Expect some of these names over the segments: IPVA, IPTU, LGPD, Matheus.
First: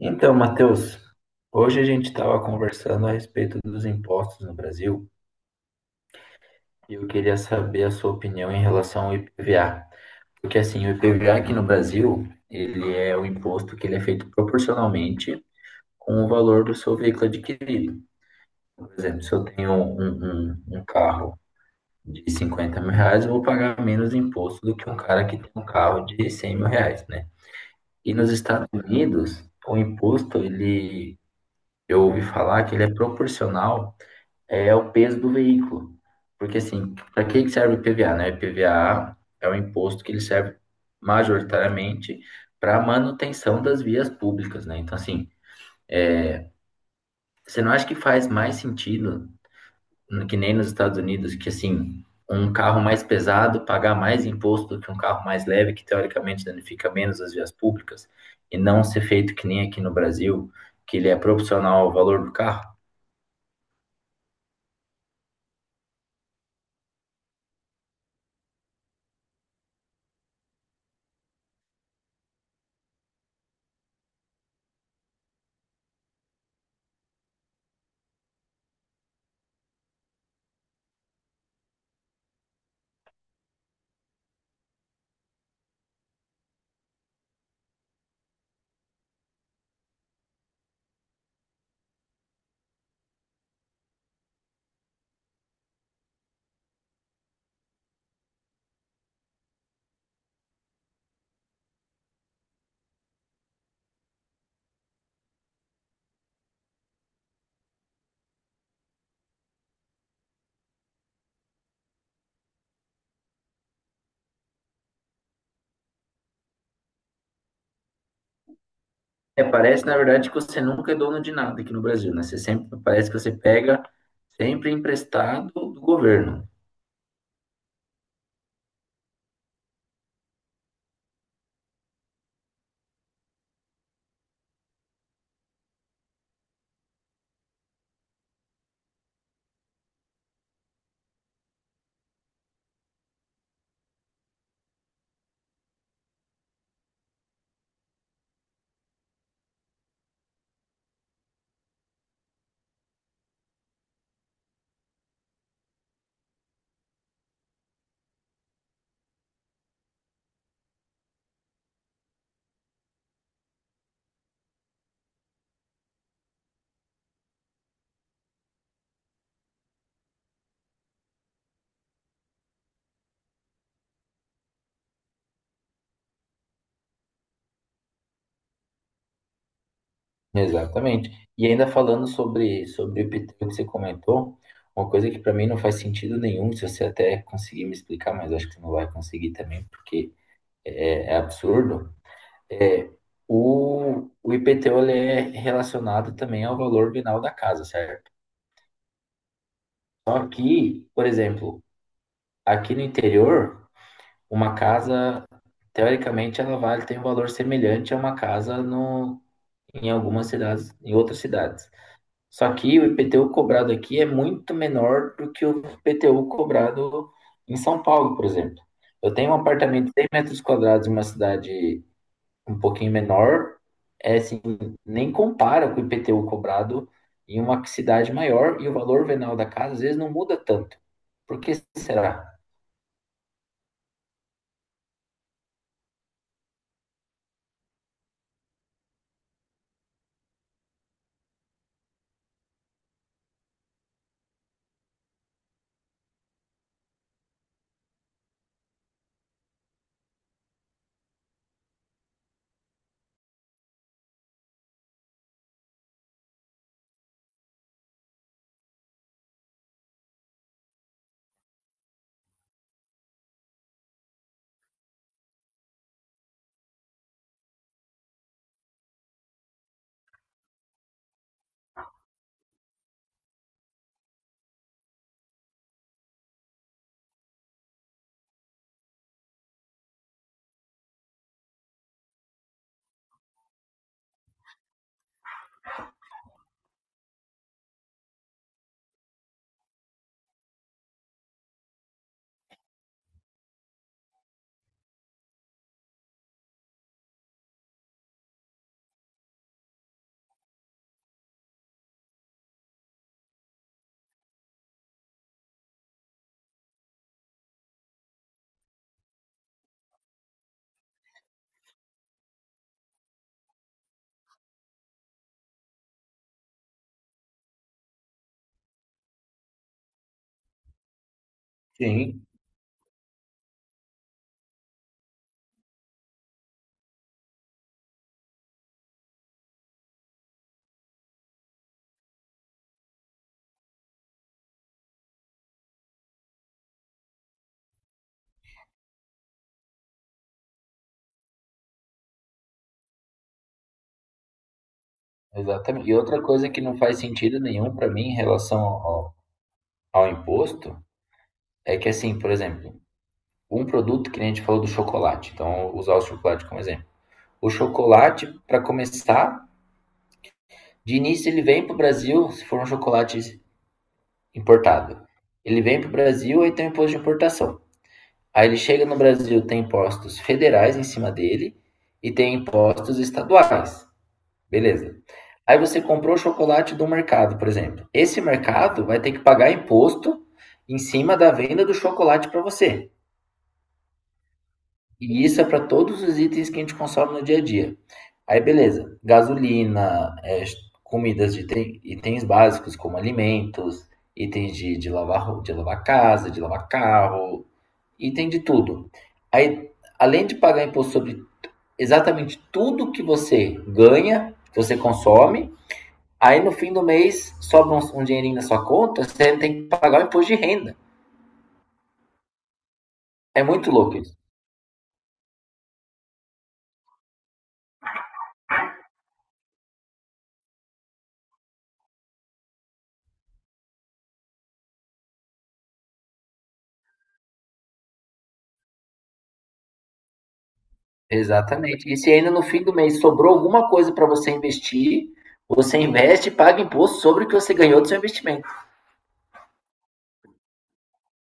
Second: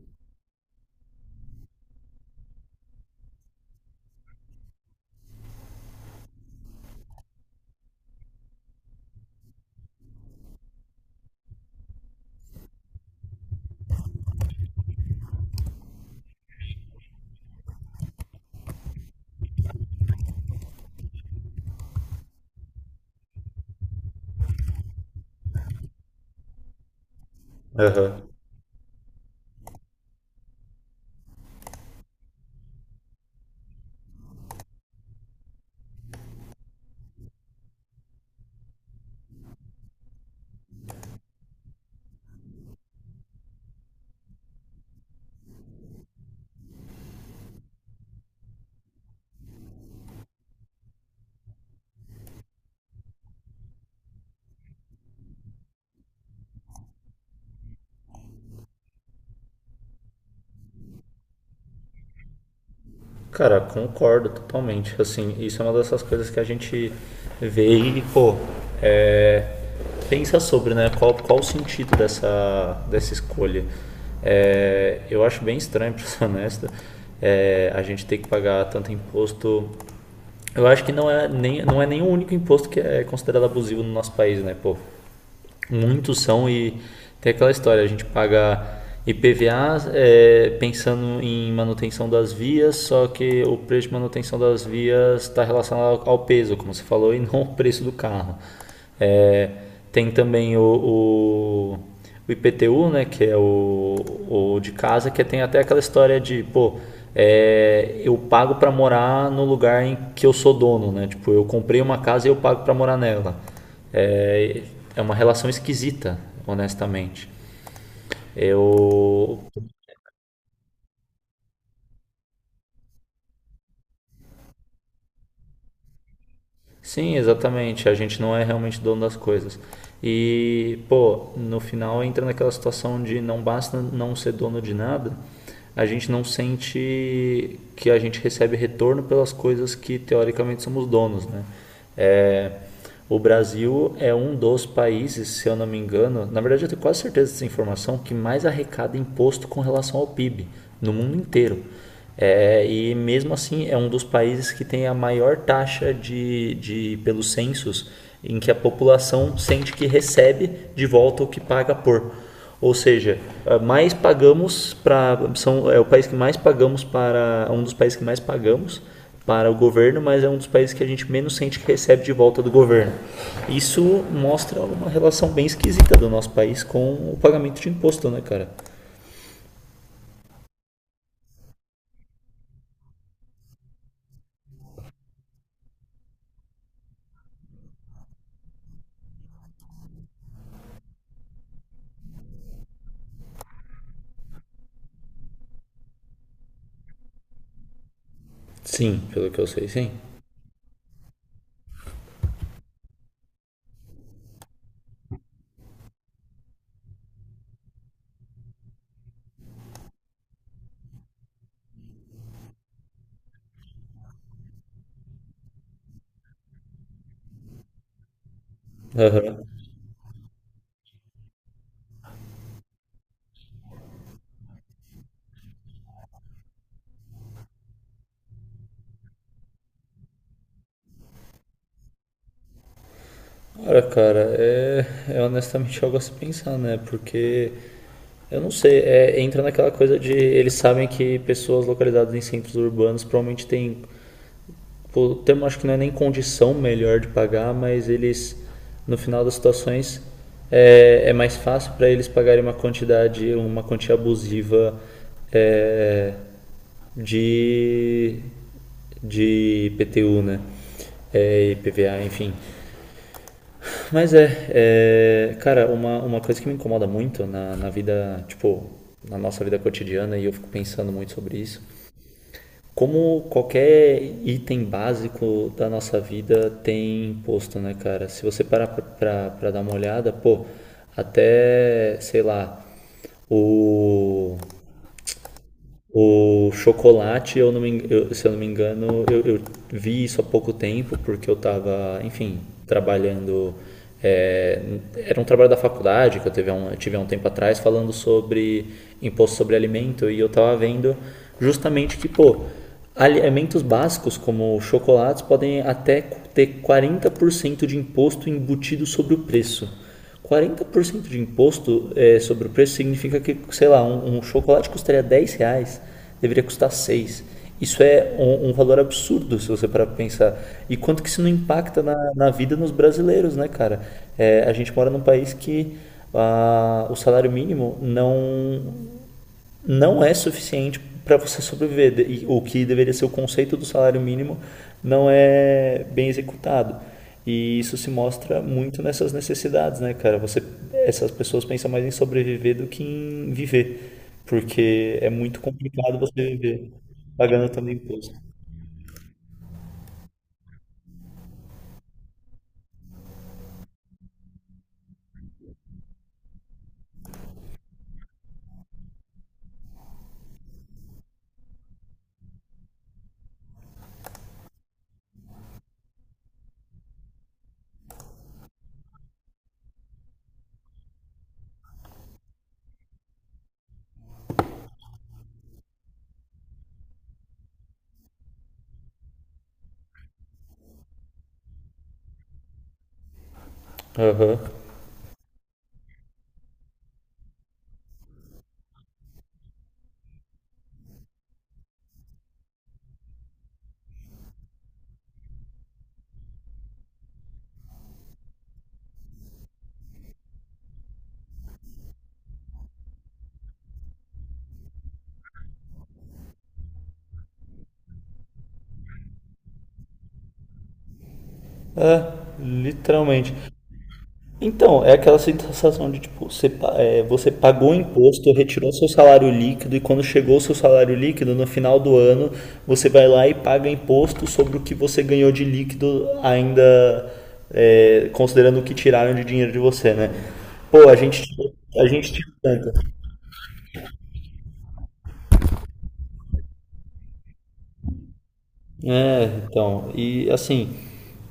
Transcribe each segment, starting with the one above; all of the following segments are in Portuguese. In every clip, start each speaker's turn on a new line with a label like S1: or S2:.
S1: Então, Matheus, hoje a gente estava conversando a respeito dos impostos no Brasil e eu queria saber a sua opinião em relação ao IPVA. Porque assim, o IPVA aqui no Brasil, ele é um imposto que ele é feito proporcionalmente com o valor do seu veículo adquirido. Por exemplo, se eu tenho um carro de 50 mil reais, eu vou pagar menos imposto do que um cara que tem um carro de 100 mil reais, né? E
S2: Aham.
S1: nos Estados Unidos, o imposto, ele, eu ouvi falar que ele é proporcional é o peso do veículo. Porque, assim, para que que serve o IPVA, né? O IPVA é o imposto que ele serve majoritariamente para manutenção das vias públicas, né? Então, assim, é, você não acha que faz mais sentido, que nem nos Estados Unidos, que, assim, um carro mais pesado pagar mais imposto do que um carro mais leve, que teoricamente danifica menos as vias públicas, e não ser feito que nem aqui no Brasil, que ele é proporcional ao valor do carro?
S2: Cara, concordo totalmente. Assim, isso é uma dessas coisas que a gente vê e, pô, é, pensa sobre, né? Qual o sentido dessa escolha? Eu acho bem estranho, pra ser honesto, a gente ter que pagar tanto imposto. Eu acho que não é nem o único imposto que é considerado abusivo no nosso país, né? Pô, muitos são e tem aquela história, a gente paga IPVA pensando em manutenção das vias, só que o preço de manutenção das vias está relacionado ao peso, como você falou, e não ao preço do carro. É, tem também o o IPTU, né, que é o de casa, que tem até aquela história de, pô, eu pago para morar no lugar em que eu sou dono, né? Tipo, eu comprei uma casa e eu pago para morar nela. É, é uma relação esquisita, honestamente.
S1: É,
S2: Eu.
S1: parece, na verdade, que você nunca é dono de nada aqui no Brasil, né? Você sempre, parece que você pega sempre emprestado do governo.
S2: Sim, exatamente. A gente não é realmente dono das coisas. E, pô, no final entra naquela situação de não basta não ser dono de nada, a gente não sente que a gente recebe retorno pelas coisas que teoricamente somos donos, né? É, o Brasil é um dos países, se eu não me engano, na verdade eu tenho quase certeza dessa informação, que mais arrecada imposto com relação ao PIB no mundo inteiro. E mesmo assim é um dos países que tem a maior taxa de pelos censos em que a população sente que recebe de volta o que paga por. Ou seja, mais pagamos para são é o país que mais pagamos para um dos países que mais pagamos para o governo, mas é um dos países que a gente menos sente que recebe de volta do governo. Isso mostra uma relação bem esquisita do nosso país com o pagamento de imposto, né, cara?
S1: Exatamente. E ainda falando sobre o IPTU que você comentou, uma coisa que para mim não faz sentido nenhum, se você até conseguir me explicar, mas acho que você não vai conseguir também, porque é absurdo, é o IPTU ele é relacionado também ao valor venal da casa, certo?
S2: Sim, pelo que eu sei, sim.
S1: Só que, por exemplo, aqui no interior, uma casa, teoricamente, ela vale, tem um valor semelhante a uma casa no, em algumas cidades, em outras cidades. Só que o IPTU cobrado aqui é muito menor do que o IPTU cobrado em São Paulo, por exemplo. Eu tenho um
S2: Aham.
S1: apartamento de 100 metros quadrados em uma cidade um pouquinho menor, assim, nem compara com o IPTU cobrado em uma cidade maior e o valor venal da casa às vezes não muda tanto. Por que será?
S2: Olha, cara, é honestamente algo a se pensar, né? Porque eu não sei, entra naquela coisa de eles sabem que pessoas localizadas em centros urbanos provavelmente têm o termo acho que não é nem condição melhor de pagar, mas eles, no final das situações, é mais fácil para eles pagarem uma quantidade, uma quantia abusiva é, de, de IPTU né? IPVA enfim. Mas cara, uma coisa que me incomoda muito na vida, tipo, na nossa vida cotidiana, e eu fico pensando muito sobre isso, como qualquer item básico da nossa vida tem imposto, né, cara? Se você parar pra dar uma olhada, pô, até, sei lá, o o chocolate, eu não me, eu- se eu não me engano, eu vi isso há pouco tempo, porque eu estava, enfim, trabalhando. é, era um trabalho da faculdade que eu tive há um tempo atrás, falando sobre imposto sobre alimento, e eu estava vendo justamente que, pô, alimentos básicos como chocolates podem até ter 40% de imposto embutido sobre o preço. 40% de imposto sobre o preço significa que, sei lá, um chocolate custaria R$ 10, deveria custar seis. Isso é um valor absurdo se você parar para pensar. E quanto que isso não impacta na,
S1: Sim.
S2: na vida nos brasileiros, né, cara? A gente mora num país que ah, o salário mínimo não é suficiente para você sobreviver. E o que deveria ser o conceito do salário mínimo não é bem executado. E isso se mostra muito nessas necessidades, né, cara? Essas pessoas pensam mais em sobreviver do que em viver, porque é muito
S1: Exatamente. E
S2: complicado você
S1: outra coisa que
S2: viver
S1: não faz sentido
S2: pagando também
S1: nenhum para mim
S2: imposto.
S1: em relação ao imposto é que, assim, por exemplo, um produto que nem a gente falou do chocolate, então vou usar o chocolate como exemplo. O chocolate, para começar, de início ele vem para o Brasil, se for um chocolate importado. Ele vem para o Brasil e tem um imposto de importação. Aí ele chega no Brasil, tem impostos federais em cima dele e tem impostos estaduais. Beleza. Aí você comprou o chocolate do mercado, por exemplo. Esse mercado vai ter que pagar imposto em cima da venda do chocolate para você.
S2: Aham.
S1: E isso é para todos os itens que a gente consome no dia a dia. Aí, beleza. Gasolina, comidas de itens básicos, como alimentos, itens de lavar, de lavar casa, de lavar carro, item de tudo. Aí, além de pagar imposto sobre exatamente tudo que você ganha, que você consome. Aí no fim do mês sobra um dinheirinho na sua conta, você tem que pagar o imposto de renda.
S2: É, literalmente.
S1: É muito louco isso.
S2: Então, é aquela sensação de tipo, você pagou o imposto, retirou seu salário líquido e quando chegou o seu salário líquido, no final do ano, você vai lá e paga imposto sobre o que você ganhou de líquido ainda considerando o que tiraram de dinheiro de você, né? Pô, a
S1: Exatamente. E se
S2: gente tinha
S1: ainda no fim do
S2: um.
S1: mês sobrou alguma coisa para você investir, você investe e paga imposto sobre o que você ganhou do seu investimento.
S2: Então, e assim,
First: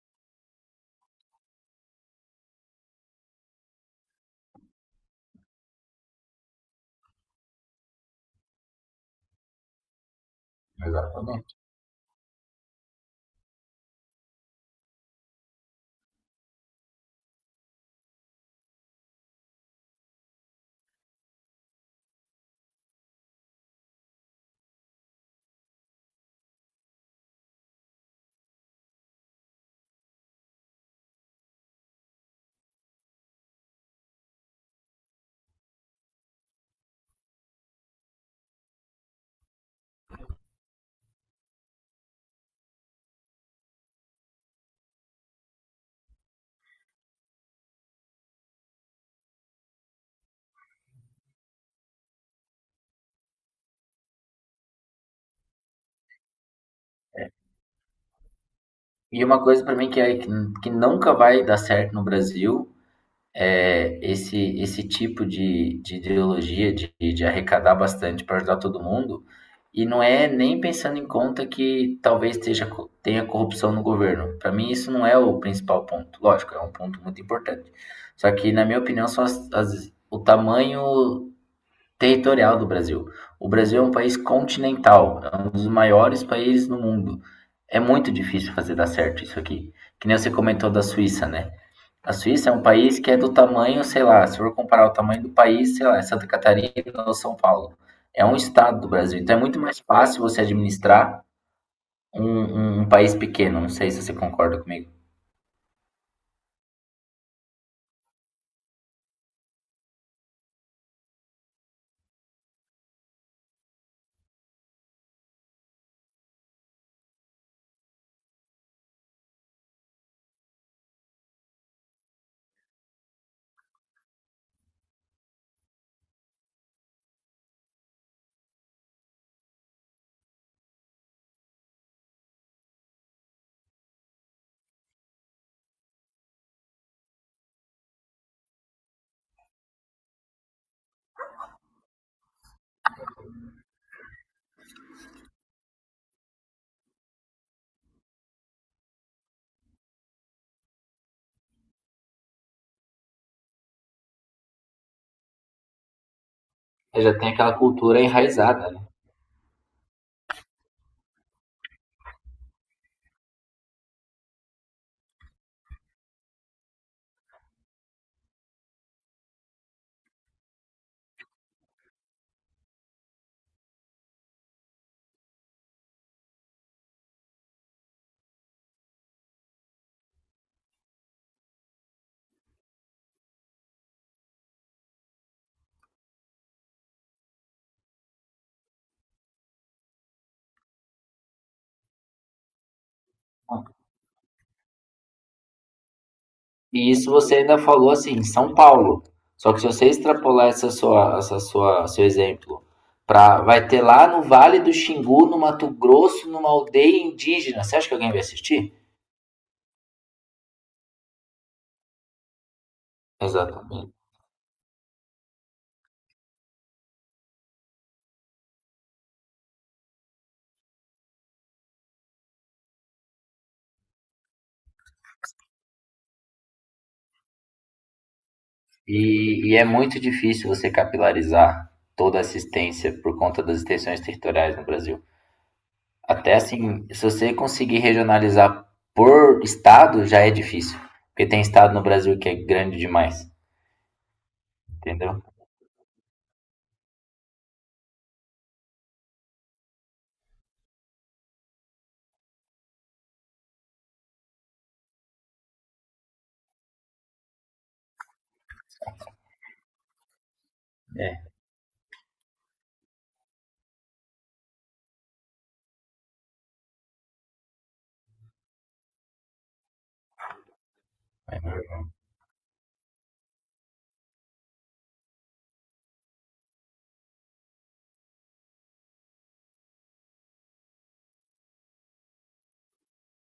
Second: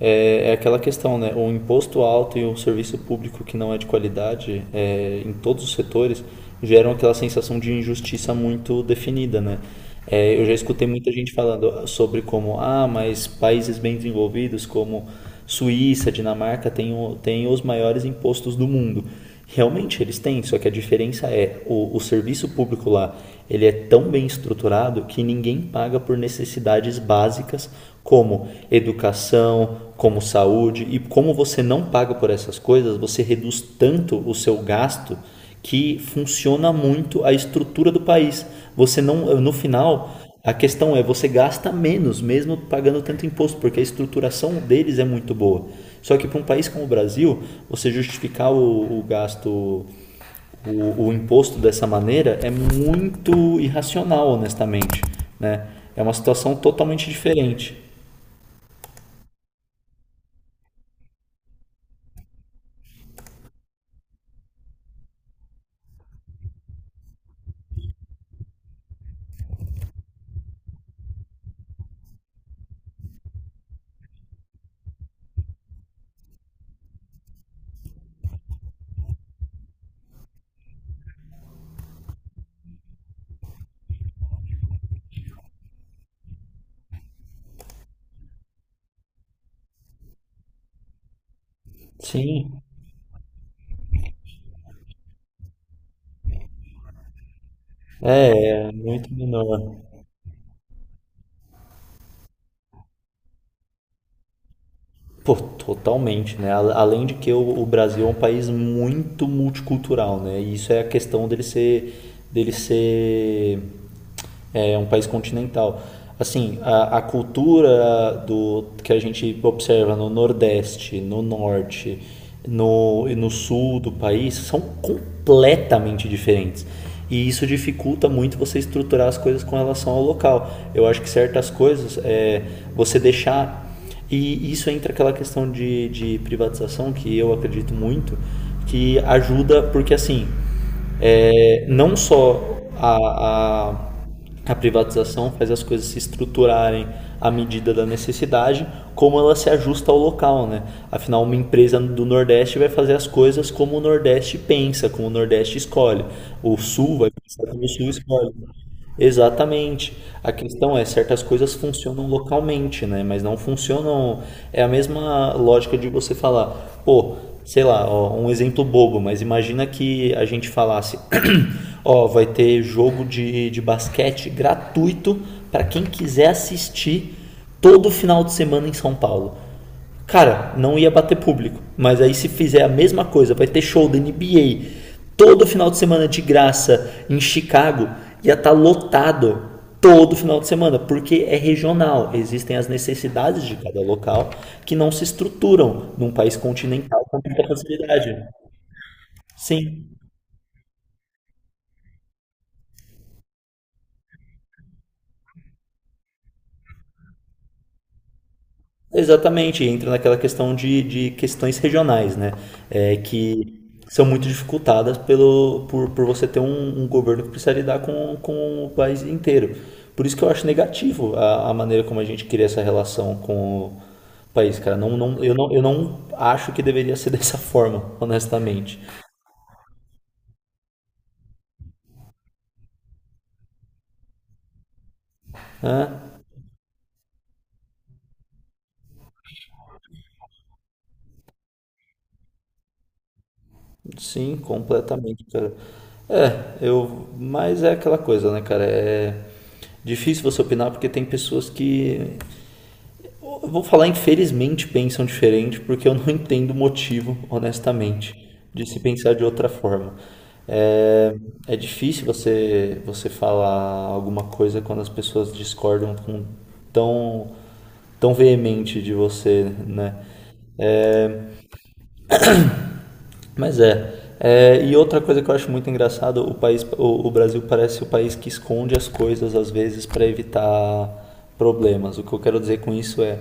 S2: é aquela questão, né? O imposto alto e o serviço público que não é de qualidade, em todos os setores, geram aquela sensação de injustiça muito definida, né? Eu já escutei muita gente
S1: Exatamente.
S2: falando sobre como, ah, mas países bem desenvolvidos como Suíça, Dinamarca têm, têm os maiores impostos do mundo. Realmente eles têm, só que a diferença é o serviço público lá ele é tão bem estruturado que ninguém paga por necessidades básicas como educação, como saúde e como você não paga por essas coisas, você reduz tanto o seu gasto que funciona muito a estrutura do país. Você não, No final, a questão é, você gasta menos, mesmo pagando tanto imposto, porque a estruturação deles é muito boa. Só que para um país como o Brasil, você justificar o gasto, o imposto dessa maneira é muito irracional, honestamente. Né? É uma situação totalmente diferente.
S1: E uma coisa para mim que, que nunca vai dar certo no Brasil é, esse tipo de ideologia de arrecadar bastante para ajudar todo mundo, e não é nem pensando em conta que talvez tenha corrupção no governo. Para mim, isso não é o principal ponto. Lógico, é um ponto muito importante. Só que, na minha opinião, são o tamanho territorial do Brasil. O Brasil é um país continental, é um dos maiores países no mundo. É muito difícil fazer dar certo isso aqui. Que nem você comentou da Suíça, né? A Suíça é
S2: Sim,
S1: um país que é do tamanho, sei lá, se for comparar o tamanho do país, sei lá, é Santa Catarina ou São Paulo. É um
S2: é
S1: estado do
S2: muito
S1: Brasil, então é muito
S2: menor.
S1: mais fácil você administrar um país pequeno. Não sei se você concorda comigo.
S2: Pô, totalmente, né? Além de que o Brasil é um país muito multicultural, né? E isso é a questão dele ser um país continental. Assim, a cultura do que a gente observa no Nordeste, no Norte, no, e no Sul do país são completamente diferentes. E isso dificulta muito você estruturar as coisas com relação ao local. Eu acho que certas coisas, você deixar, e isso entra aquela questão de privatização que eu acredito muito, que ajuda, porque assim, não só a privatização faz as coisas se estruturarem à medida da necessidade, como ela se ajusta ao local, né? Afinal, uma empresa do Nordeste vai fazer as coisas como o Nordeste pensa, como o Nordeste escolhe. O Sul
S1: Você
S2: vai
S1: já tem
S2: pensar
S1: aquela
S2: como o Sul
S1: cultura
S2: escolhe.
S1: enraizada, né?
S2: Exatamente. A questão é, certas coisas funcionam localmente, né? Mas não funcionam. É a mesma lógica de você falar, pô, sei lá, ó, um exemplo bobo, mas imagina que a gente falasse, ó, vai ter jogo de basquete gratuito para quem quiser assistir todo final de semana em São Paulo. Cara, não ia bater público. Mas aí se fizer a mesma coisa, vai ter show da NBA todo final de semana de graça em Chicago, ia estar lotado todo final de semana, porque é regional. Existem as necessidades de cada local que não se estruturam num país
S1: E
S2: continental
S1: isso
S2: com
S1: você
S2: tanta
S1: ainda falou assim,
S2: facilidade.
S1: em São Paulo. Só que se você
S2: Sim.
S1: extrapolar seu exemplo, vai ter lá no Vale do Xingu, no Mato Grosso, numa aldeia indígena. Você acha que alguém vai assistir?
S2: Exatamente, entra naquela questão de questões regionais, né? Que
S1: Exatamente.
S2: são muito dificultadas pelo, por você ter um governo que precisa lidar com o país inteiro. Por isso que eu acho negativo a maneira como a gente cria essa relação com o país, cara. Não, não, não, eu não acho que deveria ser dessa forma, honestamente.
S1: E é muito difícil você capilarizar toda a assistência por conta das extensões territoriais no Brasil.
S2: Né?
S1: Até assim, se você conseguir regionalizar por estado, já é difícil. Porque tem estado no Brasil que é grande demais,
S2: Sim,
S1: entendeu?
S2: completamente, cara. Mas é aquela coisa, né, cara? É difícil você opinar porque tem pessoas que eu vou falar infelizmente pensam diferente, porque eu não entendo o motivo, honestamente, de se pensar de outra forma. É,
S1: É.
S2: é difícil você, você falar alguma coisa quando as pessoas discordam com tão, tão veemente de você, né? Mas é. E outra coisa que eu acho muito engraçado, o Brasil parece o país que esconde as coisas às vezes para evitar problemas. O que eu quero dizer com isso é,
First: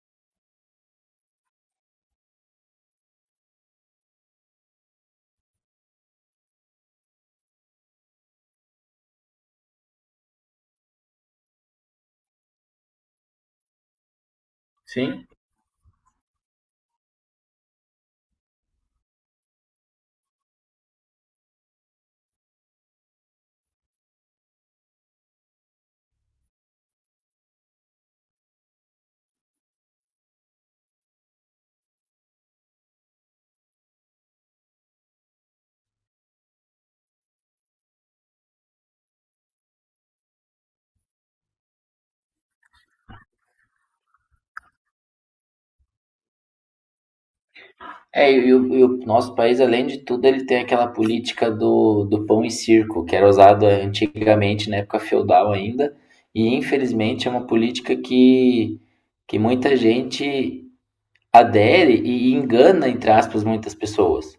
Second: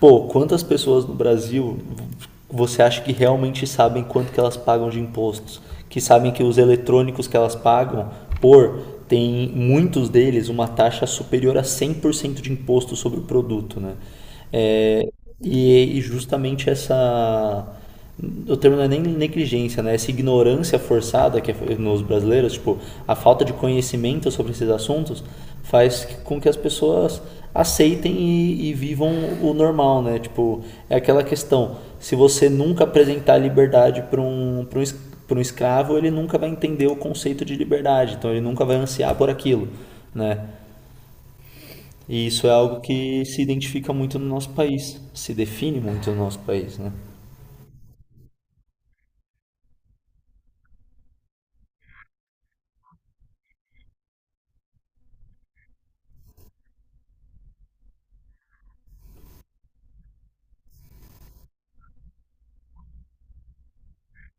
S2: pô, quantas pessoas no Brasil você acha que realmente sabem quanto que elas pagam de impostos? Que sabem que os eletrônicos que elas pagam por tem muitos deles uma taxa superior a 100% de imposto sobre o produto, né? É,
S1: Sim.
S2: e justamente essa. O termo não é nem negligência, né? Essa ignorância forçada que é nos brasileiros, tipo, a falta de conhecimento sobre esses assuntos faz com que as pessoas aceitem e vivam o normal, né? Tipo, é aquela questão, se você nunca apresentar liberdade pra um escravo, ele nunca vai entender o conceito de liberdade, então ele nunca vai ansiar por aquilo, né? E isso é algo que se identifica muito no nosso país, se define muito no nosso país, né?
S1: É, e o nosso país, além de tudo, ele tem aquela política do pão e circo, que era usada antigamente, na época feudal ainda, e infelizmente é uma política que muita gente adere e engana, entre aspas, muitas pessoas.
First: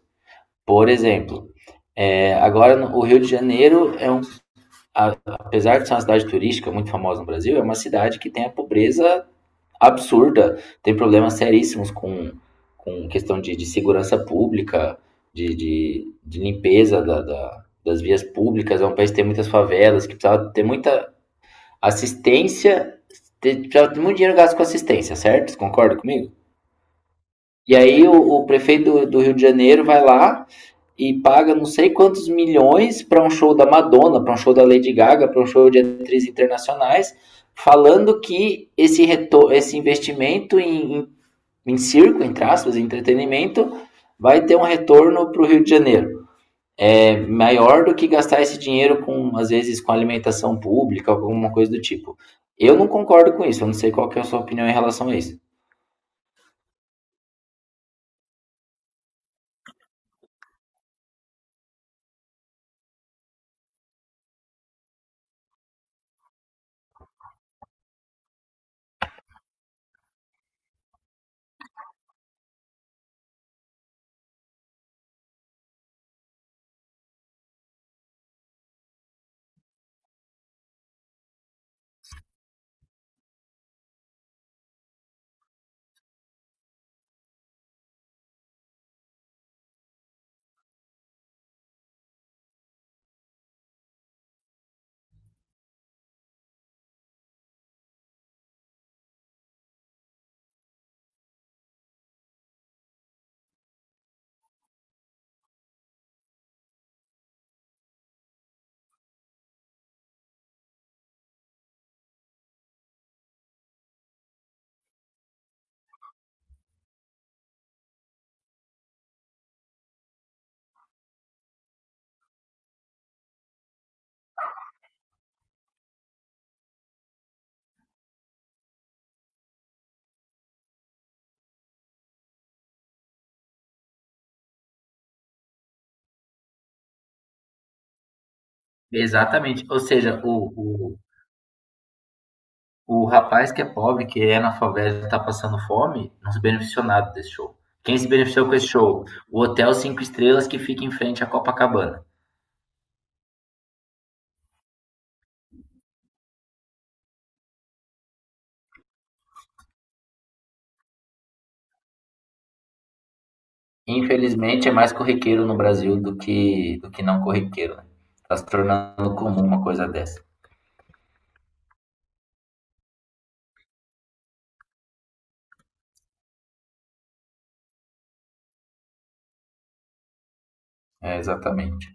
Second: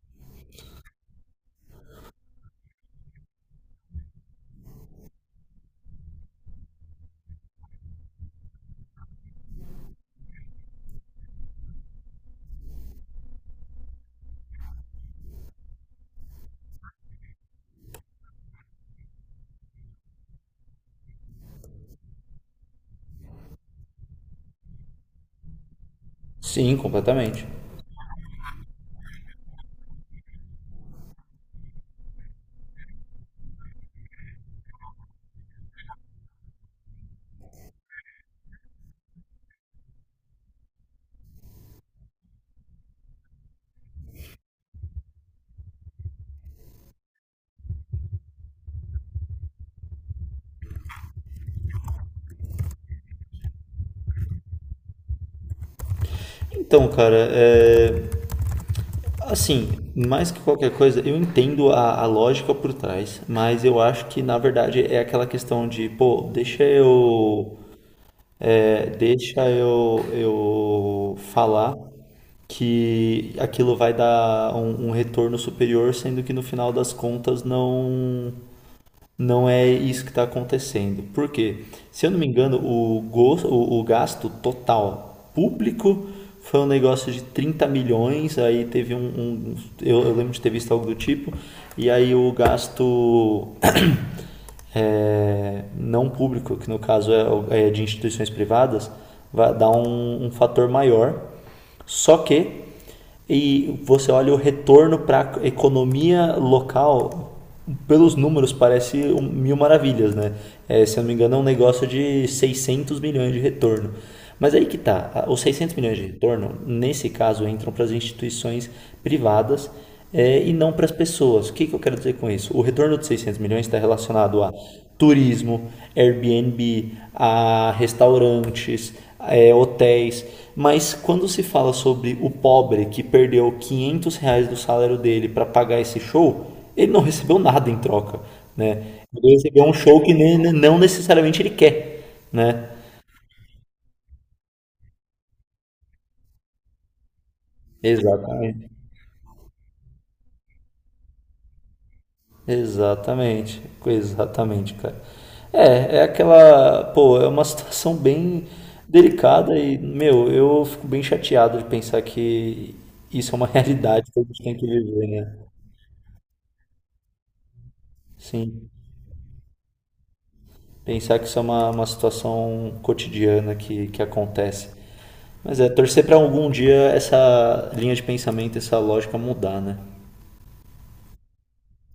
S1: Por exemplo, agora o Rio de Janeiro apesar de ser uma cidade turística muito famosa no Brasil, é uma cidade que tem a pobreza absurda, tem problemas seríssimos com, questão de segurança pública, de limpeza das vias públicas, é um país que tem muitas favelas, que precisava ter muita assistência, precisava ter muito dinheiro gasto com assistência, certo? Você concorda comigo?
S2: Sim, completamente.
S1: E aí o prefeito do Rio de Janeiro vai lá e paga não sei quantos milhões para um show da Madonna, para um show da Lady Gaga, para um show de atrizes internacionais, falando que esse investimento em circo, entre aspas, em entretenimento, vai ter um retorno para o Rio de Janeiro. É maior do que gastar esse dinheiro com, às vezes, com alimentação pública, alguma coisa do tipo. Eu não concordo com isso, eu não sei qual que é a sua opinião em relação a isso.
S2: Então, cara, assim, mais que qualquer coisa, eu entendo a lógica por trás, mas eu acho que na verdade é aquela questão de, pô, deixa eu falar que aquilo vai dar um retorno superior, sendo que no final das contas não. Não é isso que está acontecendo. Por quê? Se eu não me engano, o gasto total público foi um negócio de 30 milhões, aí teve um. Eu lembro de ter visto algo do tipo, e aí o gasto não público, que no caso é de instituições privadas, vai dar um fator maior. Só que e você olha o retorno para a economia local, pelos números parece mil maravilhas, né? Se eu não me engano, é um negócio de 600 milhões de retorno. Mas aí que tá, os 600 milhões de retorno, nesse caso, entram para as instituições privadas e não para as pessoas. O que, que eu quero dizer com isso? O retorno de 600 milhões está relacionado a turismo, Airbnb, a restaurantes, hotéis. Mas quando se fala sobre o pobre que perdeu R$ 500 do salário dele para pagar esse show, ele não recebeu nada em troca, né? Ele recebeu
S1: Exatamente.
S2: um
S1: Ou
S2: show que
S1: seja,
S2: não
S1: o, o
S2: necessariamente ele quer, né?
S1: O rapaz que é pobre, que é na favela e tá passando fome, não se beneficiou nada desse show. Quem se beneficiou com esse
S2: Exatamente.
S1: show? O hotel 5 estrelas que fica em frente à Copacabana.
S2: Exatamente, exatamente, cara. É aquela, pô, é uma situação bem delicada e, meu, eu fico bem chateado de pensar que isso é uma realidade que a gente tem que
S1: Infelizmente é mais
S2: viver, né?
S1: corriqueiro no Brasil do que, não corriqueiro. Né? Tá se
S2: Sim,
S1: tornando comum uma coisa dessa.
S2: pensar que isso é uma situação cotidiana que acontece. Mas torcer pra algum dia essa linha de pensamento, essa lógica mudar, né?
S1: É, exatamente.